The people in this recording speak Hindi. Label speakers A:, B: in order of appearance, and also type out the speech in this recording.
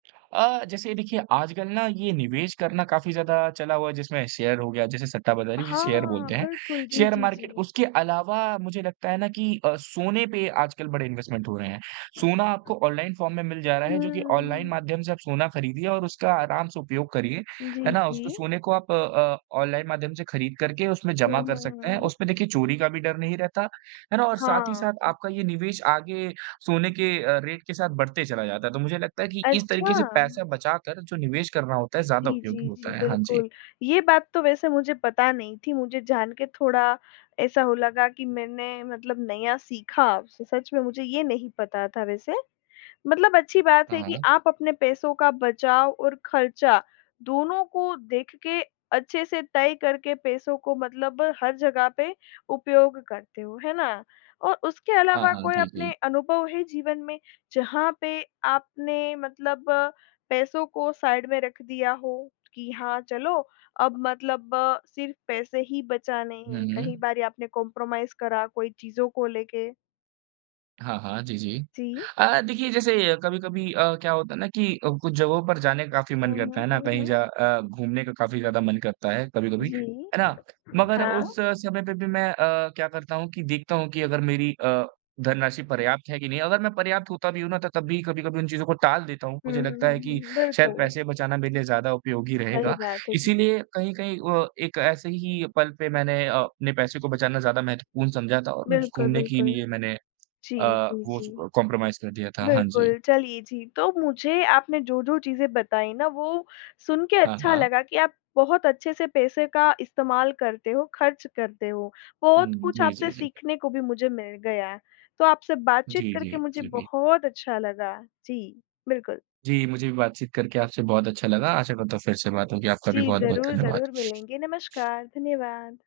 A: अ, जैसे देखिए, आजकल ना ये निवेश करना काफ़ी ज़्यादा चला हुआ है, जिसमें शेयर हो गया जिसे सट्टाबाज़ारी जिसे शेयर
B: हाँ,
A: बोलते हैं,
B: बिल्कुल, जी,
A: शेयर
B: जी,
A: मार्केट।
B: जी।
A: उसके अलावा मुझे लगता है ना कि अ, सोने पे आजकल बड़े इन्वेस्टमेंट हो रहे हैं। सोना आपको ऑनलाइन फॉर्म में मिल जा रहा है जो कि ऑनलाइन
B: हम्म।
A: माध्यम से आप सोना खरीदिए और उसका आराम से उपयोग करिए।
B: जी,
A: है ना? उसको
B: जी।
A: सोने को आप अ, ऑनलाइन माध्यम से खरीद करके उसमें
B: हुँ,
A: जमा
B: हुँ,
A: कर
B: हुँ,
A: सकते हैं।
B: हुँ।
A: उस पे देखिए, चोरी का भी डर नहीं रहता। है ना? और साथ ही साथ
B: हाँ।
A: आपका ये निवेश आगे सोने के अ, रेट के साथ बढ़ते चला जाता है, तो मुझे लगता है कि इस तरीके से
B: अच्छा।
A: पैसे बचाकर जो निवेश करना होता है, ज़्यादा
B: जी,
A: उपयोगी
B: जी,
A: होता
B: जी,
A: है। हाँ जी।
B: बिल्कुल, ये बात तो वैसे मुझे पता नहीं थी। मुझे जान के थोड़ा ऐसा हो लगा कि मैंने मतलब नया सीखा, स सच में मुझे ये नहीं पता था वैसे। मतलब अच्छी बात
A: हाँ,
B: है कि
A: हाँ।
B: आप अपने पैसों का बचाव और खर्चा दोनों को देख के अच्छे से तय करके पैसों को मतलब हर जगह पे उपयोग करते हो, है ना? और उसके
A: हाँ,
B: अलावा
A: हाँ,
B: कोई
A: जी,
B: अपने
A: जी।
B: अनुभव हैं जीवन में, जहाँ पे आपने मतलब पैसों को साइड में रख दिया हो कि हाँ, चलो अब मतलब सिर्फ पैसे ही बचाने
A: हुँ,
B: हैं? कहीं
A: हुँ।
B: बारी आपने कंप्रोमाइज़ करा कोई चीज़ों को लेके?
A: हाँ, हाँ, जी, जी।
B: जी।
A: अ, देखिए जैसे कभी-कभी अ, क्या होता है ना कि अ, कुछ जगहों पर जाने काफ़ी मन
B: हुँ,
A: करता
B: हुँ,
A: है, है ना?
B: हुँ,
A: कहीं ज
B: हुँ।
A: अ, घूमने का काफ़ी ज़्यादा मन करता है कभी-कभी,
B: जी,
A: है ना? मगर
B: हाँ।
A: उस समय पे भी मैं अ, क्या करता हूँ कि देखता हूँ कि अगर मेरी अ, धनराशि पर्याप्त है कि नहीं। अगर मैं पर्याप्त होता भी हूँ ना त तब भी कभी-कभी उन चीज़ों को टाल देता हूँ।
B: हुँ,
A: मुझे
B: हुँ, हुँ,
A: लगता
B: हुँ,
A: है कि
B: हुँ,
A: शायद
B: बिल्कुल।
A: पैसे बचाना मेरे लिए ज़्यादा उपयोगी
B: सही
A: रहेगा,
B: बात है, जी।
A: इसलिए कहीं-कहीं व एक ऐसे ही पल पे मैंने अ, अपने पैसे को बचाना ज़्यादा महत्वपूर्ण समझा था। ओ उम्स
B: बिल्कुल,
A: घूमने के
B: बिल्कुल।
A: लिए मैंने अ,
B: जी, जी,
A: वो
B: जी।
A: अ, कंप्रोमाइज़ कर दिया था। हाँ जी।
B: बिल्कुल, चलिए जी, तो मुझे आपने जो-जो चीज़ें बताई ना, वो सुन के
A: हाँ,
B: अच्छा
A: हाँ।
B: लगा कि आप बहुत अच्छे से पैसे का इस्तेमाल करते हो, खर्च करते हो। बहुत
A: हुँ,
B: कुछ
A: जी,
B: आपसे
A: जी, जी।
B: सीखने को भी मुझे मिल गया। तो आपसे बातचीत
A: जी,
B: करके
A: जी,
B: मुझे
A: जी।
B: बहुत अच्छा लगा। जी, बिल्कुल।
A: जी, मुझे भी बातचीत करके आपसे बहुत अच्छा लगा। आशा करता हूँ फिर से बात होगी, आपका
B: जी,
A: भी बहुत-बहुत
B: ज़रूर-ज़रूर
A: धन्यवाद।
B: मिलेंगे। नमस्कार, धन्यवाद।